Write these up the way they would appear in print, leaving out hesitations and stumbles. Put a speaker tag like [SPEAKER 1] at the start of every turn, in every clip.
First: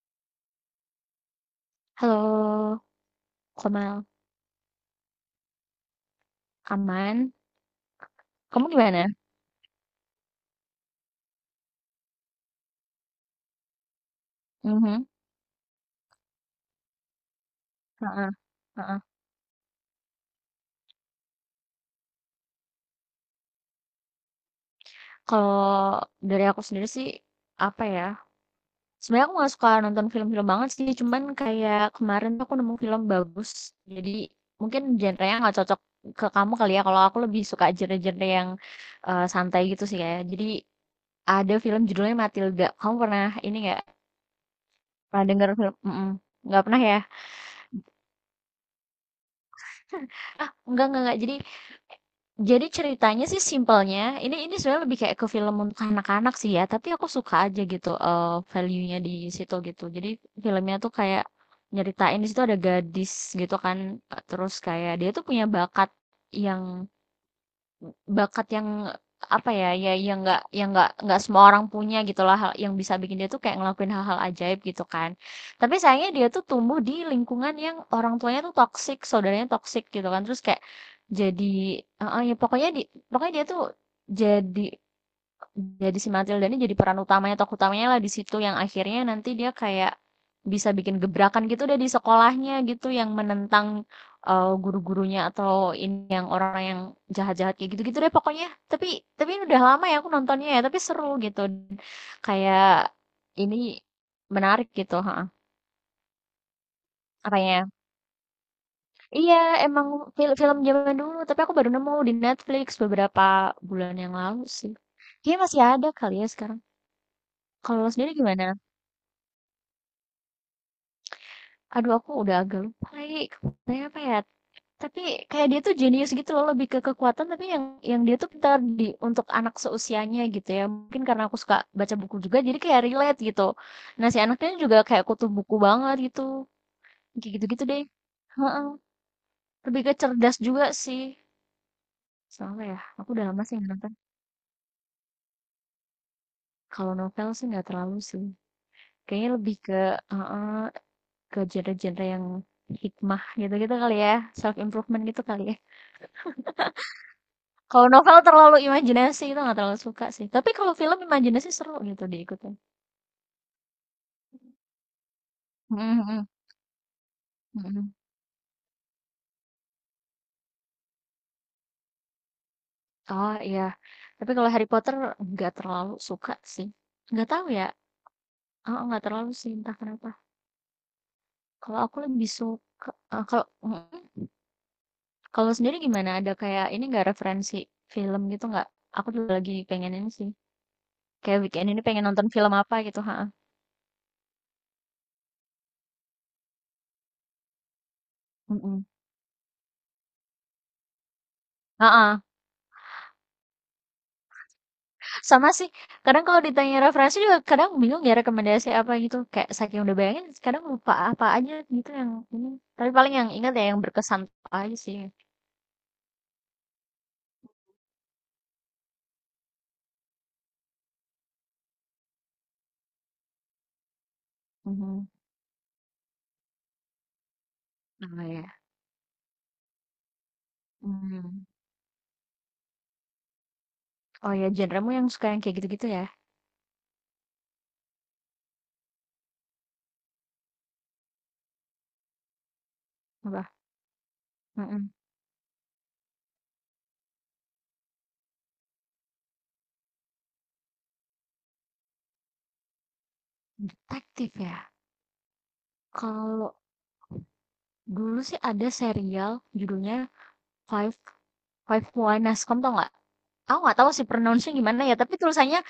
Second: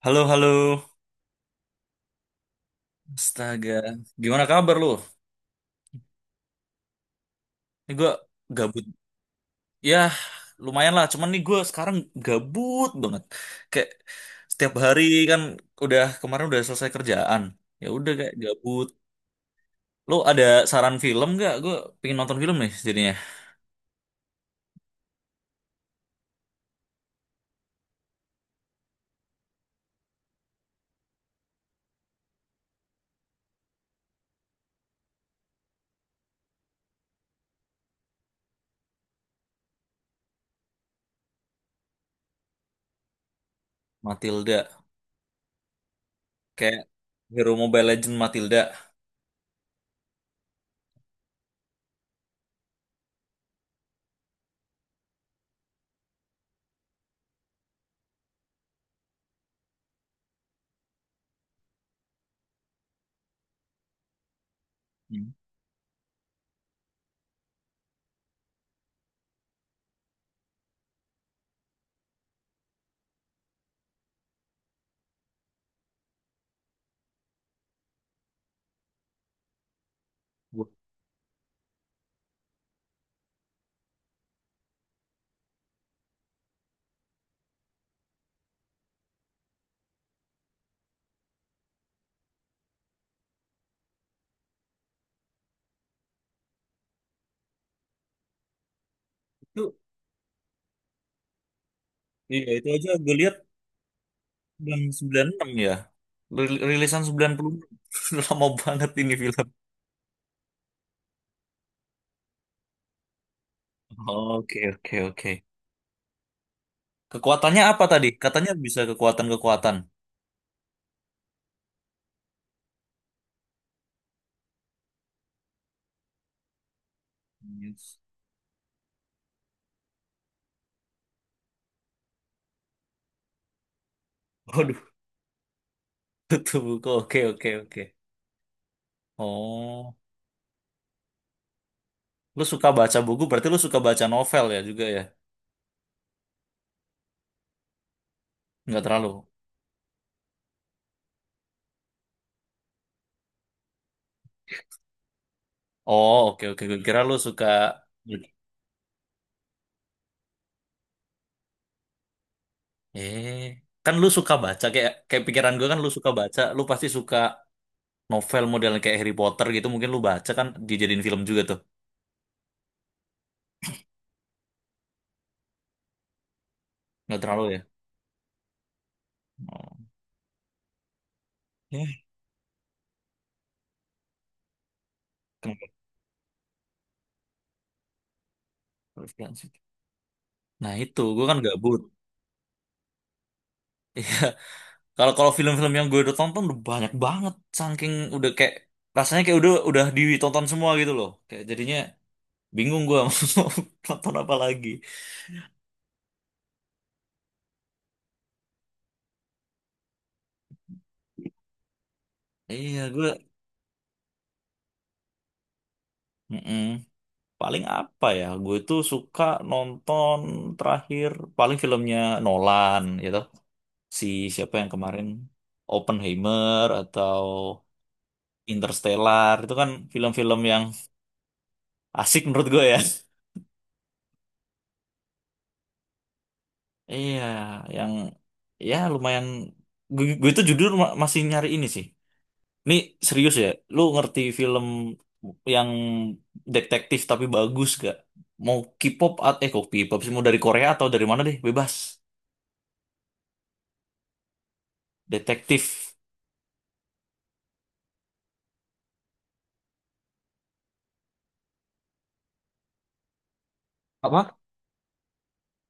[SPEAKER 1] Halo, halo.
[SPEAKER 2] Halo,
[SPEAKER 1] Astaga.
[SPEAKER 2] Komal.
[SPEAKER 1] Gimana kabar lu?
[SPEAKER 2] Aman?
[SPEAKER 1] Ini gue
[SPEAKER 2] Kamu
[SPEAKER 1] gabut.
[SPEAKER 2] gimana?
[SPEAKER 1] Ya, lumayan lah. Cuman nih gue sekarang gabut banget. Kayak setiap hari
[SPEAKER 2] Mhm.
[SPEAKER 1] kan udah kemarin udah selesai kerjaan. Ya udah
[SPEAKER 2] Heeh.
[SPEAKER 1] kayak gabut.
[SPEAKER 2] Heeh.
[SPEAKER 1] Lu ada saran film gak? Gue pengen nonton film nih jadinya.
[SPEAKER 2] Kalau dari aku sendiri sih, apa ya, sebenarnya aku nggak suka nonton film-film banget sih, cuman kayak kemarin tuh aku nemu film bagus, jadi mungkin genre-nya nggak cocok ke kamu kali ya, kalau aku lebih suka genre-genre yang santai gitu sih ya. Jadi ada film judulnya Matilda. Kamu pernah ini nggak?
[SPEAKER 1] Matilda.
[SPEAKER 2] Pernah denger film? Mm-mm. Nggak pernah
[SPEAKER 1] Kayak
[SPEAKER 2] ya?
[SPEAKER 1] Hero Mobile Legend Matilda.
[SPEAKER 2] Ah, enggak, enggak. Jadi ceritanya sih simpelnya, ini sebenarnya lebih kayak ke film untuk anak-anak sih ya, tapi aku suka aja gitu value-nya di situ gitu. Jadi filmnya tuh kayak nyeritain di situ ada gadis gitu kan, terus kayak dia tuh
[SPEAKER 1] Hmm.
[SPEAKER 2] punya bakat yang yang apa ya yang nggak semua orang punya gitulah hal yang bisa bikin dia tuh kayak ngelakuin hal-hal ajaib gitu kan, tapi sayangnya dia tuh tumbuh di lingkungan yang orang tuanya tuh toksik, saudaranya toksik gitu kan, terus kayak
[SPEAKER 1] Gua
[SPEAKER 2] jadi ya pokoknya dia tuh jadi jadi si Matilda ini jadi peran utamanya, tokoh utamanya lah di situ yang akhirnya nanti dia kayak bisa bikin gebrakan gitu deh di sekolahnya gitu yang menentang guru-gurunya atau ini yang orang yang jahat-jahat kayak gitu-gitu deh pokoknya. Tapi tapi ini udah
[SPEAKER 1] Itu,
[SPEAKER 2] lama ya aku nontonnya ya, tapi seru gitu.
[SPEAKER 1] iya itu aja
[SPEAKER 2] Kayak
[SPEAKER 1] gue lihat
[SPEAKER 2] ini menarik
[SPEAKER 1] tahun
[SPEAKER 2] gitu, ha.
[SPEAKER 1] 96 ya. Rilisan 96.
[SPEAKER 2] Apanya?
[SPEAKER 1] Lama banget ini
[SPEAKER 2] Iya,
[SPEAKER 1] film.
[SPEAKER 2] emang film zaman dulu, tapi aku baru nemu di Netflix beberapa bulan yang lalu
[SPEAKER 1] Oke,
[SPEAKER 2] sih.
[SPEAKER 1] oke, oke.
[SPEAKER 2] Kayaknya masih ada kali ya sekarang.
[SPEAKER 1] Kekuatannya
[SPEAKER 2] Kalau
[SPEAKER 1] apa
[SPEAKER 2] lo
[SPEAKER 1] tadi?
[SPEAKER 2] sendiri gimana?
[SPEAKER 1] Katanya bisa kekuatan-kekuatan.
[SPEAKER 2] Aduh, aku udah agak lupa lagi kekuatannya apa ya, tapi kayak dia tuh jenius gitu loh, lebih ke kekuatan tapi yang
[SPEAKER 1] Yes.
[SPEAKER 2] dia tuh pintar untuk anak seusianya gitu ya. Mungkin karena aku suka baca buku juga jadi kayak relate gitu. Nah, si anaknya juga
[SPEAKER 1] Waduh,
[SPEAKER 2] kayak kutu buku banget gitu.
[SPEAKER 1] tutup buku. Oke,
[SPEAKER 2] Kayak
[SPEAKER 1] oke,
[SPEAKER 2] gitu-gitu deh.
[SPEAKER 1] oke.
[SPEAKER 2] Heeh. Lebih ke
[SPEAKER 1] Oh,
[SPEAKER 2] cerdas juga sih.
[SPEAKER 1] lu
[SPEAKER 2] Soalnya
[SPEAKER 1] suka
[SPEAKER 2] ya,
[SPEAKER 1] baca
[SPEAKER 2] aku
[SPEAKER 1] buku,
[SPEAKER 2] udah lama
[SPEAKER 1] berarti
[SPEAKER 2] sih
[SPEAKER 1] lu
[SPEAKER 2] nggak
[SPEAKER 1] suka
[SPEAKER 2] nonton.
[SPEAKER 1] baca novel ya juga ya?
[SPEAKER 2] Kalau novel sih nggak terlalu sih.
[SPEAKER 1] Nggak terlalu.
[SPEAKER 2] Kayaknya lebih ke heeh, ke genre-genre yang hikmah gitu-gitu kali ya, self improvement gitu kali ya.
[SPEAKER 1] Oh, oke, oke. Gue kira lu suka...
[SPEAKER 2] Kalau novel terlalu imajinasi itu nggak terlalu suka sih, tapi kalau film imajinasi seru gitu diikutin.
[SPEAKER 1] Eh, kan lu suka baca. Kayak pikiran gue kan
[SPEAKER 2] Mhm,
[SPEAKER 1] lu suka
[SPEAKER 2] mhm,
[SPEAKER 1] baca. Lu pasti suka
[SPEAKER 2] mhm.
[SPEAKER 1] novel model kayak Harry Potter gitu. Mungkin lu baca kan dijadiin film juga tuh.
[SPEAKER 2] Oh iya, tapi kalau Harry Potter nggak terlalu suka sih,
[SPEAKER 1] Nggak
[SPEAKER 2] nggak
[SPEAKER 1] terlalu
[SPEAKER 2] tahu
[SPEAKER 1] ya?
[SPEAKER 2] ya, heeh, nggak terlalu sih entah
[SPEAKER 1] Oh.
[SPEAKER 2] kenapa. Kalau
[SPEAKER 1] Ya,
[SPEAKER 2] aku lebih suka eee, kalau mhm, kalau sendiri
[SPEAKER 1] kenapa?
[SPEAKER 2] gimana? Ada kayak ini nggak referensi film gitu nggak? Aku juga
[SPEAKER 1] Referensi.
[SPEAKER 2] lagi pengen ini sih,
[SPEAKER 1] Nah itu, gue kan
[SPEAKER 2] kayak weekend
[SPEAKER 1] gabut.
[SPEAKER 2] ini pengen nonton film apa gitu, heeh.
[SPEAKER 1] Kalau kalau film-film yang gue udah tonton udah banyak banget, saking udah kayak
[SPEAKER 2] Mhm.
[SPEAKER 1] rasanya kayak udah ditonton semua gitu loh. Kayak jadinya
[SPEAKER 2] Heeh.
[SPEAKER 1] bingung gue mau nonton apa lagi.
[SPEAKER 2] Sama sih, kadang kalau ditanya referensi juga kadang bingung ya rekomendasi apa gitu, kayak saking udah bayangin kadang lupa apa aja gitu yang ini.
[SPEAKER 1] Iya
[SPEAKER 2] Tapi
[SPEAKER 1] gue,
[SPEAKER 2] paling yang ingat ya yang berkesan aja sih.
[SPEAKER 1] mm-mm. Paling apa ya? Gue tuh suka nonton terakhir paling filmnya Nolan gitu. Si Siapa yang kemarin
[SPEAKER 2] Mhm.
[SPEAKER 1] Oppenheimer atau
[SPEAKER 2] Oh ya.
[SPEAKER 1] Interstellar itu kan film-film yang
[SPEAKER 2] Hmm.
[SPEAKER 1] asik menurut gue ya.
[SPEAKER 2] Oh ya, genremu yang suka yang kayak gitu-gitu ya?
[SPEAKER 1] Iya, yang ya lumayan. Gue itu jujur masih nyari ini sih. Ini serius ya.
[SPEAKER 2] Apa?
[SPEAKER 1] Lu ngerti film
[SPEAKER 2] Mm-mm.
[SPEAKER 1] yang detektif tapi bagus gak? Mau K-pop kok K-pop sih mau dari Korea atau dari mana deh? Bebas.
[SPEAKER 2] Detektif ya.
[SPEAKER 1] Detektif.
[SPEAKER 2] Kalau dulu sih ada serial judulnya Five Five Why Nascom, tau nggak? Aku nggak tahu sih
[SPEAKER 1] Apa?
[SPEAKER 2] pronounce-nya gimana ya, tapi tulisannya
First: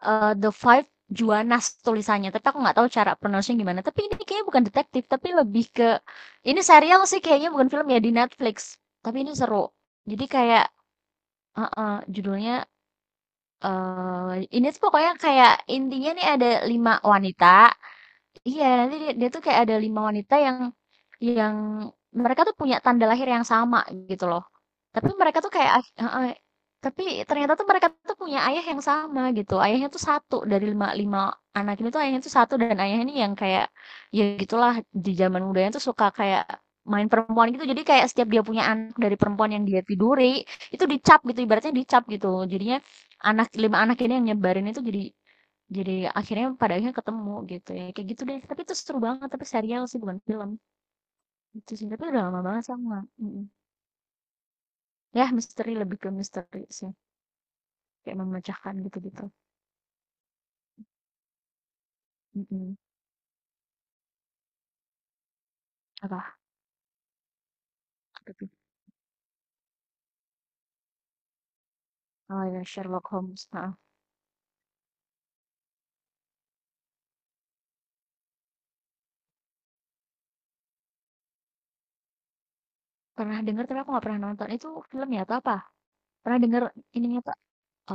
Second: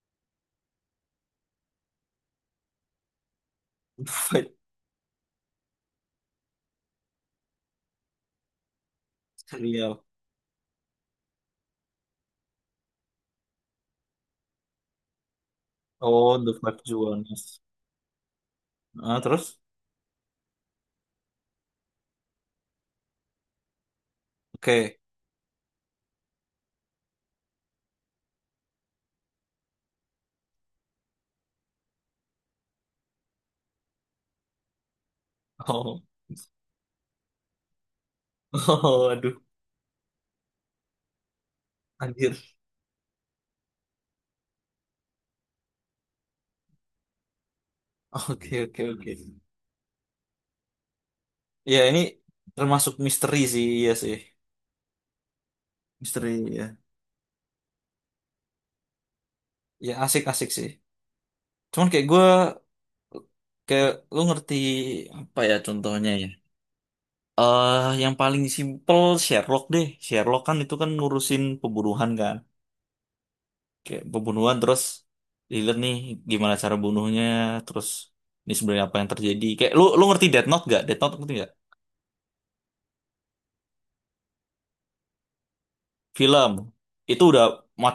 [SPEAKER 2] The Five Juanas tulisannya, tapi aku nggak tahu cara pronounce gimana. Tapi ini kayaknya
[SPEAKER 1] Fight
[SPEAKER 2] bukan detektif, tapi lebih ke ini serial sih kayaknya, bukan film ya, di Netflix. Tapi ini seru.
[SPEAKER 1] serial.
[SPEAKER 2] Jadi kayak heeh, judulnya, ini tuh pokoknya kayak intinya nih
[SPEAKER 1] Oh,
[SPEAKER 2] ada
[SPEAKER 1] The Five
[SPEAKER 2] 5 wanita.
[SPEAKER 1] Jewels.
[SPEAKER 2] Iya, nanti dia,
[SPEAKER 1] Ah,
[SPEAKER 2] dia tuh kayak
[SPEAKER 1] terus?
[SPEAKER 2] ada lima wanita yang yang mereka tuh punya tanda lahir yang sama gitu loh.
[SPEAKER 1] Oke.
[SPEAKER 2] Tapi mereka tuh kayak tapi ternyata tuh mereka tuh punya ayah yang sama gitu. Ayahnya tuh satu dari lima lima anak ini, tuh ayahnya tuh satu, dan ayahnya ini yang kayak ya gitulah di zaman mudanya tuh
[SPEAKER 1] Oh.
[SPEAKER 2] suka kayak main perempuan gitu. Jadi kayak setiap dia punya anak
[SPEAKER 1] Oh,
[SPEAKER 2] dari
[SPEAKER 1] aduh,
[SPEAKER 2] perempuan yang dia tiduri itu dicap gitu, ibaratnya dicap gitu.
[SPEAKER 1] anjir.
[SPEAKER 2] Jadinya anak lima anak ini yang nyebarin itu, jadi akhirnya pada akhirnya ketemu gitu ya, kayak gitu deh.
[SPEAKER 1] Oke,
[SPEAKER 2] Tapi itu
[SPEAKER 1] oke,
[SPEAKER 2] seru
[SPEAKER 1] oke.
[SPEAKER 2] banget, tapi serial sih bukan film, itu
[SPEAKER 1] Ya,
[SPEAKER 2] sih.
[SPEAKER 1] ini
[SPEAKER 2] Tapi udah lama banget sih aku
[SPEAKER 1] termasuk
[SPEAKER 2] nggak
[SPEAKER 1] misteri sih, iya sih.
[SPEAKER 2] Ya misteri, lebih ke
[SPEAKER 1] Misteri,
[SPEAKER 2] misteri
[SPEAKER 1] ya.
[SPEAKER 2] sih, kayak memecahkan gitu-gitu.
[SPEAKER 1] Ya asik-asik sih, cuman kayak gue
[SPEAKER 2] Mhm.
[SPEAKER 1] kayak lu ngerti apa ya contohnya ya
[SPEAKER 2] Apa?
[SPEAKER 1] yang
[SPEAKER 2] Apa
[SPEAKER 1] paling
[SPEAKER 2] tuh?
[SPEAKER 1] simpel Sherlock deh, Sherlock kan itu kan ngurusin pembunuhan kan,
[SPEAKER 2] Oh ya, Sherlock Holmes, heeh.
[SPEAKER 1] kayak pembunuhan terus dilihat nih gimana cara bunuhnya, terus ini sebenarnya apa yang terjadi. Kayak lu lu ngerti Death Note gak? Death Note ngerti gak?
[SPEAKER 2] Pernah dengar? Tapi aku nggak pernah nonton. Itu film ya atau apa? Pernah
[SPEAKER 1] Film
[SPEAKER 2] dengar ininya
[SPEAKER 1] itu
[SPEAKER 2] pak?
[SPEAKER 1] udah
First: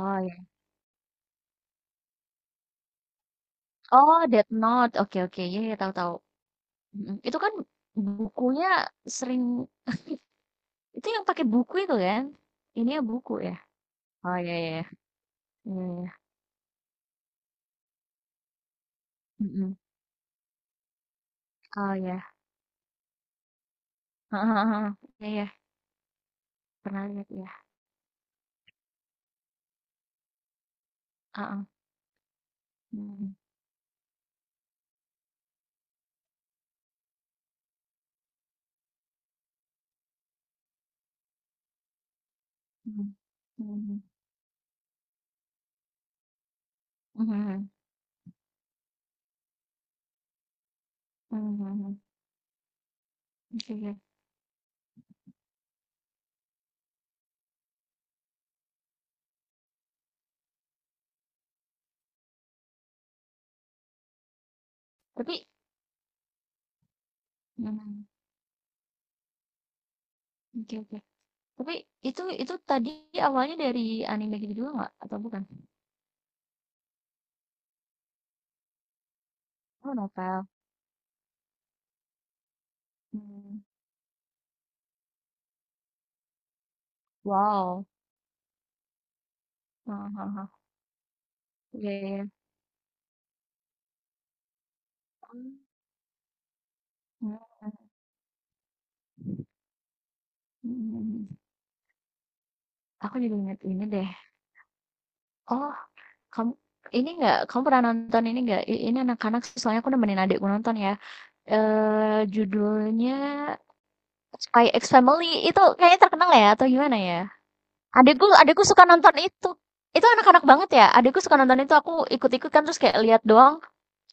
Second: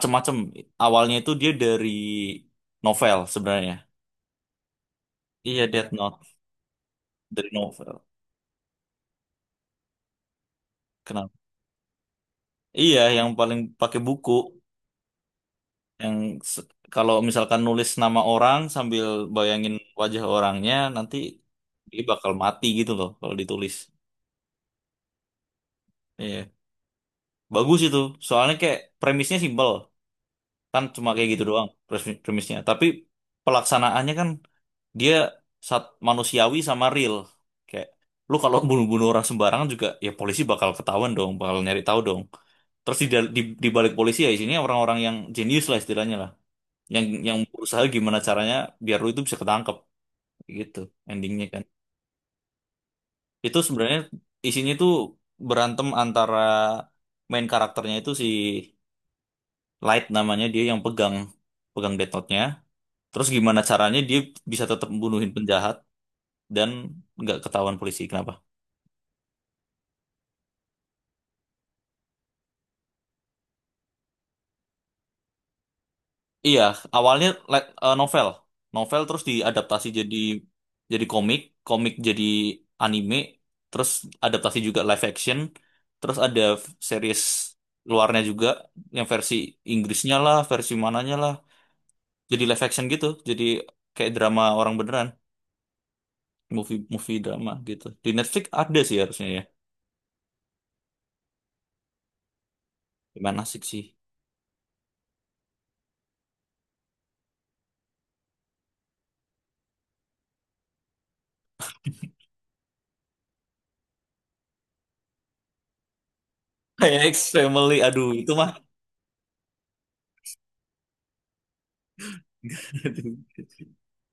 [SPEAKER 2] Oh ya.
[SPEAKER 1] Awalnya itu dia dari novel sebenarnya.
[SPEAKER 2] Oh, Death Note, oke, oke. Ya,
[SPEAKER 1] Iya,
[SPEAKER 2] iya,
[SPEAKER 1] Death
[SPEAKER 2] tahu, tahu.
[SPEAKER 1] Note
[SPEAKER 2] Mhm. Itu
[SPEAKER 1] dari
[SPEAKER 2] kan
[SPEAKER 1] novel.
[SPEAKER 2] bukunya sering, itu yang
[SPEAKER 1] Kenapa?
[SPEAKER 2] pakai buku itu kan?
[SPEAKER 1] Iya,
[SPEAKER 2] Ininya
[SPEAKER 1] yang
[SPEAKER 2] buku ya?
[SPEAKER 1] paling pakai buku,
[SPEAKER 2] Oh ya, ya, ya. Iya, iya.
[SPEAKER 1] yang kalau misalkan nulis nama orang sambil bayangin
[SPEAKER 2] Mhm.
[SPEAKER 1] wajah orangnya, nanti
[SPEAKER 2] Oh
[SPEAKER 1] dia
[SPEAKER 2] ya.
[SPEAKER 1] bakal mati gitu loh kalau ditulis.
[SPEAKER 2] Heeh, heeh, heeh. Iya, iya,
[SPEAKER 1] Iya.
[SPEAKER 2] pernah lihat ya.
[SPEAKER 1] Bagus itu. Soalnya kayak premisnya simpel. Kan cuma kayak gitu
[SPEAKER 2] Heeh,
[SPEAKER 1] doang premisnya. Tapi
[SPEAKER 2] mhm,
[SPEAKER 1] pelaksanaannya kan dia saat manusiawi sama real. Kayak lu kalau bunuh-bunuh orang sembarangan juga ya polisi bakal ketahuan dong, bakal nyari tahu dong. Terus di,
[SPEAKER 2] mhm,
[SPEAKER 1] dal- di, di balik
[SPEAKER 2] mhm,
[SPEAKER 1] polisi ya isinya orang-orang yang jenius lah istilahnya lah. Yang
[SPEAKER 2] mhm,
[SPEAKER 1] yang
[SPEAKER 2] mhm,
[SPEAKER 1] berusaha gimana caranya biar lu itu bisa ketangkep gitu
[SPEAKER 2] mmm,
[SPEAKER 1] endingnya kan.
[SPEAKER 2] mhm, mhm,
[SPEAKER 1] Itu
[SPEAKER 2] oke, oke.
[SPEAKER 1] sebenarnya isinya tuh berantem antara main karakternya itu si Light namanya, dia yang pegang pegang Death Note-nya. Terus gimana caranya dia bisa tetap membunuhin
[SPEAKER 2] Tapi,
[SPEAKER 1] penjahat dan nggak ketahuan polisi.
[SPEAKER 2] mhm,
[SPEAKER 1] Kenapa?
[SPEAKER 2] oke, oke. Tapi itu tadi awalnya dari anime gitu juga nggak atau bukan?
[SPEAKER 1] Iya, awalnya novel, terus diadaptasi
[SPEAKER 2] Oh,
[SPEAKER 1] jadi
[SPEAKER 2] novel,
[SPEAKER 1] jadi komik jadi anime,
[SPEAKER 2] hmm,
[SPEAKER 1] terus adaptasi juga live action, terus ada series
[SPEAKER 2] wow,
[SPEAKER 1] luarnya juga yang versi
[SPEAKER 2] heeh,
[SPEAKER 1] Inggrisnya
[SPEAKER 2] heeh,
[SPEAKER 1] lah,
[SPEAKER 2] heeh,
[SPEAKER 1] versi mananya lah,
[SPEAKER 2] iya, iya,
[SPEAKER 1] jadi live action gitu, jadi kayak drama orang beneran,
[SPEAKER 2] mmm,
[SPEAKER 1] movie movie drama
[SPEAKER 2] mhm,
[SPEAKER 1] gitu. Di Netflix ada sih harusnya ya,
[SPEAKER 2] mhm, mhm. Aku jadi
[SPEAKER 1] gimana
[SPEAKER 2] inget
[SPEAKER 1] asik sih.
[SPEAKER 2] ini deh, oh, kamu kamu pernah nonton ini nggak, ini anak-anak soalnya aku nemenin adikku nonton ya, judulnya Spy X Family, itu kayaknya terkenal ya atau gimana
[SPEAKER 1] Kayak X
[SPEAKER 2] ya?
[SPEAKER 1] Family, aduh
[SPEAKER 2] Adekku
[SPEAKER 1] itu mah,
[SPEAKER 2] adekku suka nonton itu. Itu anak-anak banget ya. Adekku suka nonton itu, aku ikut-ikut kan terus kayak lihat doang.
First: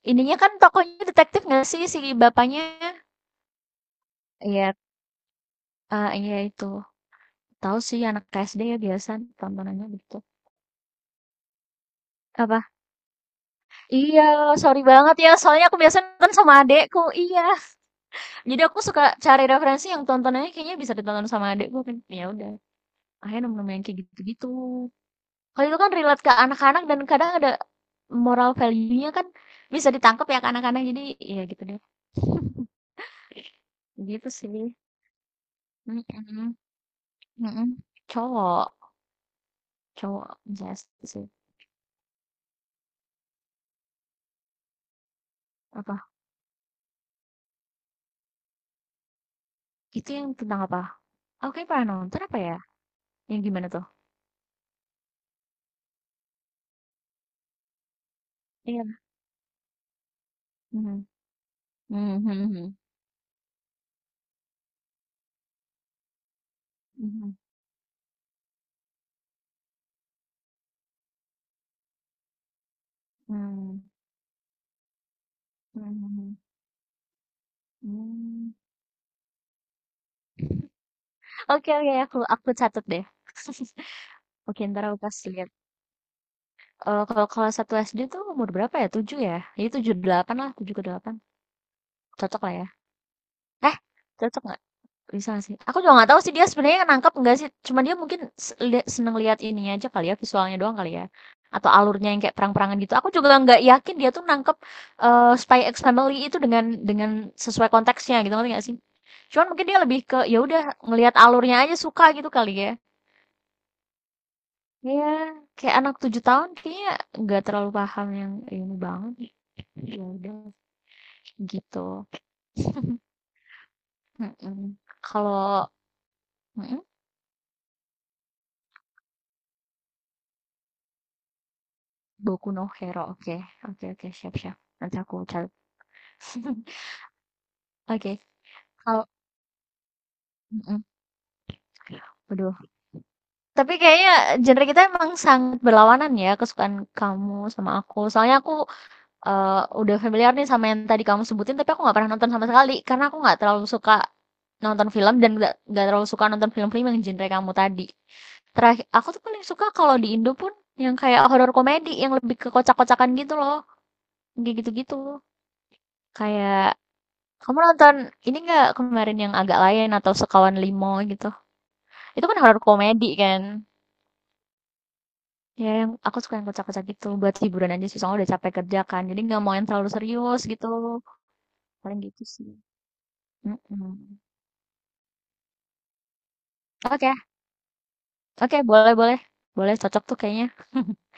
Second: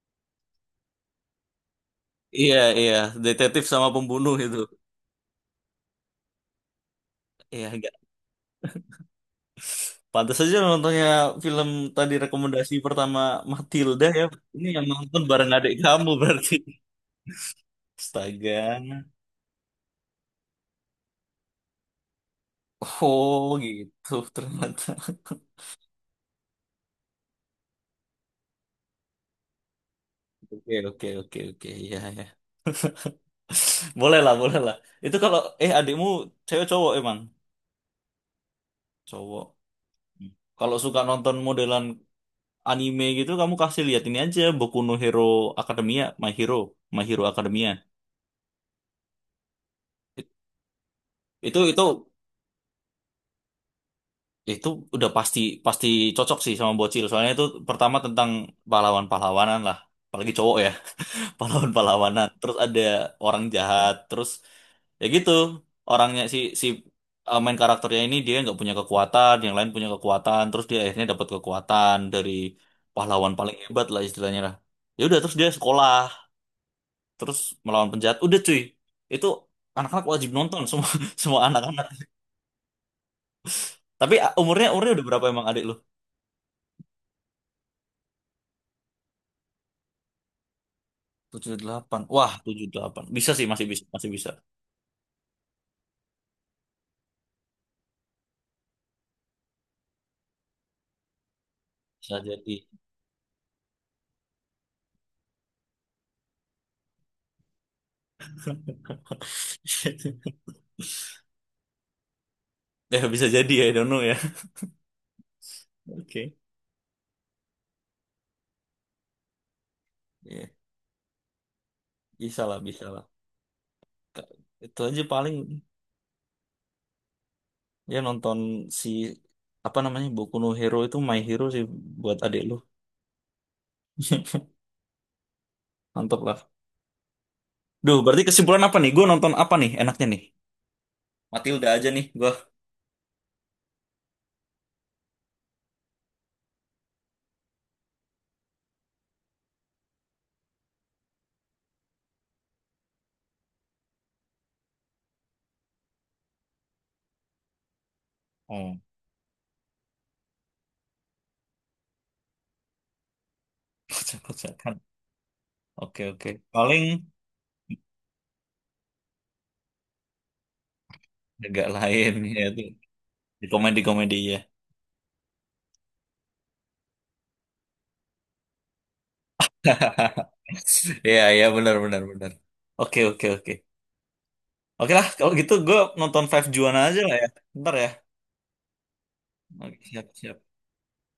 [SPEAKER 2] Ininya kan tokonya detektif nggak sih si
[SPEAKER 1] iya,
[SPEAKER 2] bapaknya?
[SPEAKER 1] iya, detektif sama pembunuh itu,
[SPEAKER 2] Iya, iya itu.
[SPEAKER 1] iya.
[SPEAKER 2] Tahu sih anak SD ya biasa tontonannya gitu.
[SPEAKER 1] Pantas saja lo nontonnya film tadi
[SPEAKER 2] Apa?
[SPEAKER 1] rekomendasi pertama Matilda
[SPEAKER 2] Iya,
[SPEAKER 1] ya. Ini
[SPEAKER 2] sorry
[SPEAKER 1] yang
[SPEAKER 2] banget
[SPEAKER 1] nonton
[SPEAKER 2] ya.
[SPEAKER 1] bareng
[SPEAKER 2] Soalnya
[SPEAKER 1] adik
[SPEAKER 2] aku biasa
[SPEAKER 1] kamu
[SPEAKER 2] nonton
[SPEAKER 1] berarti.
[SPEAKER 2] sama adekku. Iya. Jadi aku suka
[SPEAKER 1] Astaga.
[SPEAKER 2] cari referensi yang tontonannya kayaknya bisa ditonton sama adekku kan. Ya udah. Akhirnya
[SPEAKER 1] Oh
[SPEAKER 2] nemu-nemu yang kayak
[SPEAKER 1] gitu
[SPEAKER 2] gitu-gitu.
[SPEAKER 1] ternyata.
[SPEAKER 2] Kalau itu kan relate ke anak-anak, dan kadang ada moral value-nya kan bisa ditangkap ya ke anak-anak,
[SPEAKER 1] Oke,
[SPEAKER 2] jadi
[SPEAKER 1] oke, oke,
[SPEAKER 2] ya gitu
[SPEAKER 1] oke,
[SPEAKER 2] deh,
[SPEAKER 1] ya, ya. Boleh
[SPEAKER 2] gitu
[SPEAKER 1] lah, boleh
[SPEAKER 2] sih.
[SPEAKER 1] lah. Itu kalau adikmu
[SPEAKER 2] Mhm,
[SPEAKER 1] cewek cowok emang
[SPEAKER 2] mhm. Cowok.
[SPEAKER 1] cowok. Hmm.
[SPEAKER 2] Cowok
[SPEAKER 1] Kalau
[SPEAKER 2] Jazz
[SPEAKER 1] suka
[SPEAKER 2] sih.
[SPEAKER 1] nonton modelan anime gitu kamu kasih lihat ini aja Boku no Hero Academia,
[SPEAKER 2] Apa?
[SPEAKER 1] My Hero, My Hero Academia.
[SPEAKER 2] Itu yang
[SPEAKER 1] It-
[SPEAKER 2] tentang apa? Oke,
[SPEAKER 1] Itu
[SPEAKER 2] kayaknya
[SPEAKER 1] itu
[SPEAKER 2] pernah nonton apa ya? Yang gimana tuh?
[SPEAKER 1] Itu udah pasti pasti cocok sih sama bocil. Soalnya itu pertama tentang
[SPEAKER 2] Iya,
[SPEAKER 1] pahlawan-pahlawanan lah. Apalagi cowok ya,
[SPEAKER 2] mhm. Mmm,
[SPEAKER 1] pahlawan-pahlawanan.
[SPEAKER 2] mhm,
[SPEAKER 1] Terus
[SPEAKER 2] mhm.
[SPEAKER 1] ada orang jahat, terus ya gitu. Orangnya si si
[SPEAKER 2] Mhm,
[SPEAKER 1] eh, main karakternya ini dia nggak punya kekuatan, yang lain punya kekuatan, terus dia akhirnya dapat kekuatan dari pahlawan paling
[SPEAKER 2] mmm,
[SPEAKER 1] hebat lah istilahnya lah. Ya udah terus dia
[SPEAKER 2] mhm,
[SPEAKER 1] sekolah,
[SPEAKER 2] mhm.
[SPEAKER 1] terus melawan penjahat. Udah
[SPEAKER 2] Mmm.
[SPEAKER 1] cuy. Itu anak-anak wajib nonton semua, semua
[SPEAKER 2] Oke,
[SPEAKER 1] anak-anak.
[SPEAKER 2] oke, aku catat deh.
[SPEAKER 1] Tapi ah,
[SPEAKER 2] Oke,
[SPEAKER 1] umurnya
[SPEAKER 2] ntar
[SPEAKER 1] umurnya
[SPEAKER 2] aku
[SPEAKER 1] udah berapa
[SPEAKER 2] kasih
[SPEAKER 1] emang
[SPEAKER 2] lihat.
[SPEAKER 1] adik lu?
[SPEAKER 2] Kalau kalau satu 1 SD tuh umur berapa ya? Tujuh ya? Jadi 7 8 lah, 7 ke 8.
[SPEAKER 1] 7 8, wah,
[SPEAKER 2] Cocok lah ya.
[SPEAKER 1] 7 8 bisa sih, masih
[SPEAKER 2] Eh,
[SPEAKER 1] bisa, masih bisa.
[SPEAKER 2] cocok nggak? Bisa sih. Aku juga nggak tahu sih dia sebenarnya nangkep nggak sih. Cuma dia mungkin seneng lihat ininya aja kali ya, visualnya doang kali ya. Atau alurnya
[SPEAKER 1] Bisa
[SPEAKER 2] yang kayak
[SPEAKER 1] jadi.
[SPEAKER 2] perang-perangan gitu. Aku juga nggak yakin dia tuh nangkep Spy X Family itu dengan sesuai konteksnya gitu, ngerti nggak sih? Cuman mungkin dia lebih ke ya udah ngelihat alurnya aja suka gitu kali ya.
[SPEAKER 1] Ya, bisa jadi ya, I don't know ya.
[SPEAKER 2] Iya, kayak anak tujuh
[SPEAKER 1] Oke.
[SPEAKER 2] tahun kayaknya nggak terlalu paham yang ini banget. Ya udah
[SPEAKER 1] Ya,
[SPEAKER 2] gitu.
[SPEAKER 1] bisa lah, bisa lah. Ka-
[SPEAKER 2] Mm-mm.
[SPEAKER 1] Itu aja paling
[SPEAKER 2] Kalau mm-mm.
[SPEAKER 1] ya nonton si apa namanya Boku no Hero, itu My Hero sih buat adik
[SPEAKER 2] Boku
[SPEAKER 1] lu.
[SPEAKER 2] no Hero, oke. Oke, oke, siap, siap. Nanti aku cari.
[SPEAKER 1] Mantap lah. Duh,
[SPEAKER 2] Oke,
[SPEAKER 1] berarti kesimpulan apa nih?
[SPEAKER 2] kalau,
[SPEAKER 1] Gue nonton apa nih enaknya nih?
[SPEAKER 2] mhm.
[SPEAKER 1] Matilda aja nih gua.
[SPEAKER 2] Waduh, tapi kayaknya genre kita emang sangat berlawanan ya, kesukaan kamu sama aku. Soalnya aku, udah familiar nih sama yang tadi kamu sebutin, tapi aku nggak pernah nonton sama sekali. Karena aku nggak terlalu suka nonton film dan nggak terlalu suka nonton film-film yang genre kamu tadi.
[SPEAKER 1] Oh,
[SPEAKER 2] Terakhir aku tuh paling suka kalau di Indo pun yang kayak horor komedi, yang lebih ke kocak-kocakan gitu loh, kayak
[SPEAKER 1] kocak-kocakan.
[SPEAKER 2] gitu-gitu.
[SPEAKER 1] Oke, oke.
[SPEAKER 2] Kayak,
[SPEAKER 1] Paling
[SPEAKER 2] kamu nonton ini nggak kemarin yang agak lain atau Sekawan Limo gitu?
[SPEAKER 1] agak lain
[SPEAKER 2] Itu kan
[SPEAKER 1] ya
[SPEAKER 2] horor
[SPEAKER 1] itu.
[SPEAKER 2] komedi kan?
[SPEAKER 1] Di komedi-komedi ya.
[SPEAKER 2] Ya yang aku suka yang kocak-kocak gitu buat hiburan aja sih, soalnya udah capek kerja kan. Jadi nggak mau yang terlalu serius gitu.
[SPEAKER 1] Iya, iya, benar,
[SPEAKER 2] Paling
[SPEAKER 1] benar,
[SPEAKER 2] gitu
[SPEAKER 1] benar.
[SPEAKER 2] sih.
[SPEAKER 1] Oke, oke, oke.
[SPEAKER 2] Mm-mm.
[SPEAKER 1] Oke lah, kalau gitu gue nonton Five Juana aja
[SPEAKER 2] Oke,
[SPEAKER 1] lah ya. Ntar ya.
[SPEAKER 2] oke, boleh, boleh. Boleh,
[SPEAKER 1] Oke,
[SPEAKER 2] cocok
[SPEAKER 1] siap,
[SPEAKER 2] tuh
[SPEAKER 1] siap.
[SPEAKER 2] kayaknya.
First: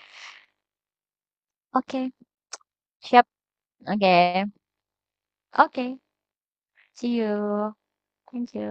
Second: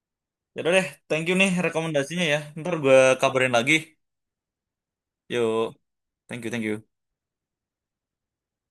[SPEAKER 1] Yaudah deh, thank you nih
[SPEAKER 2] Oke,
[SPEAKER 1] rekomendasinya ya. Ntar gue
[SPEAKER 2] siap.
[SPEAKER 1] kabarin lagi.
[SPEAKER 2] Oke.
[SPEAKER 1] Yuk,
[SPEAKER 2] Oke.
[SPEAKER 1] thank you, thank you.
[SPEAKER 2] See you. Thank you.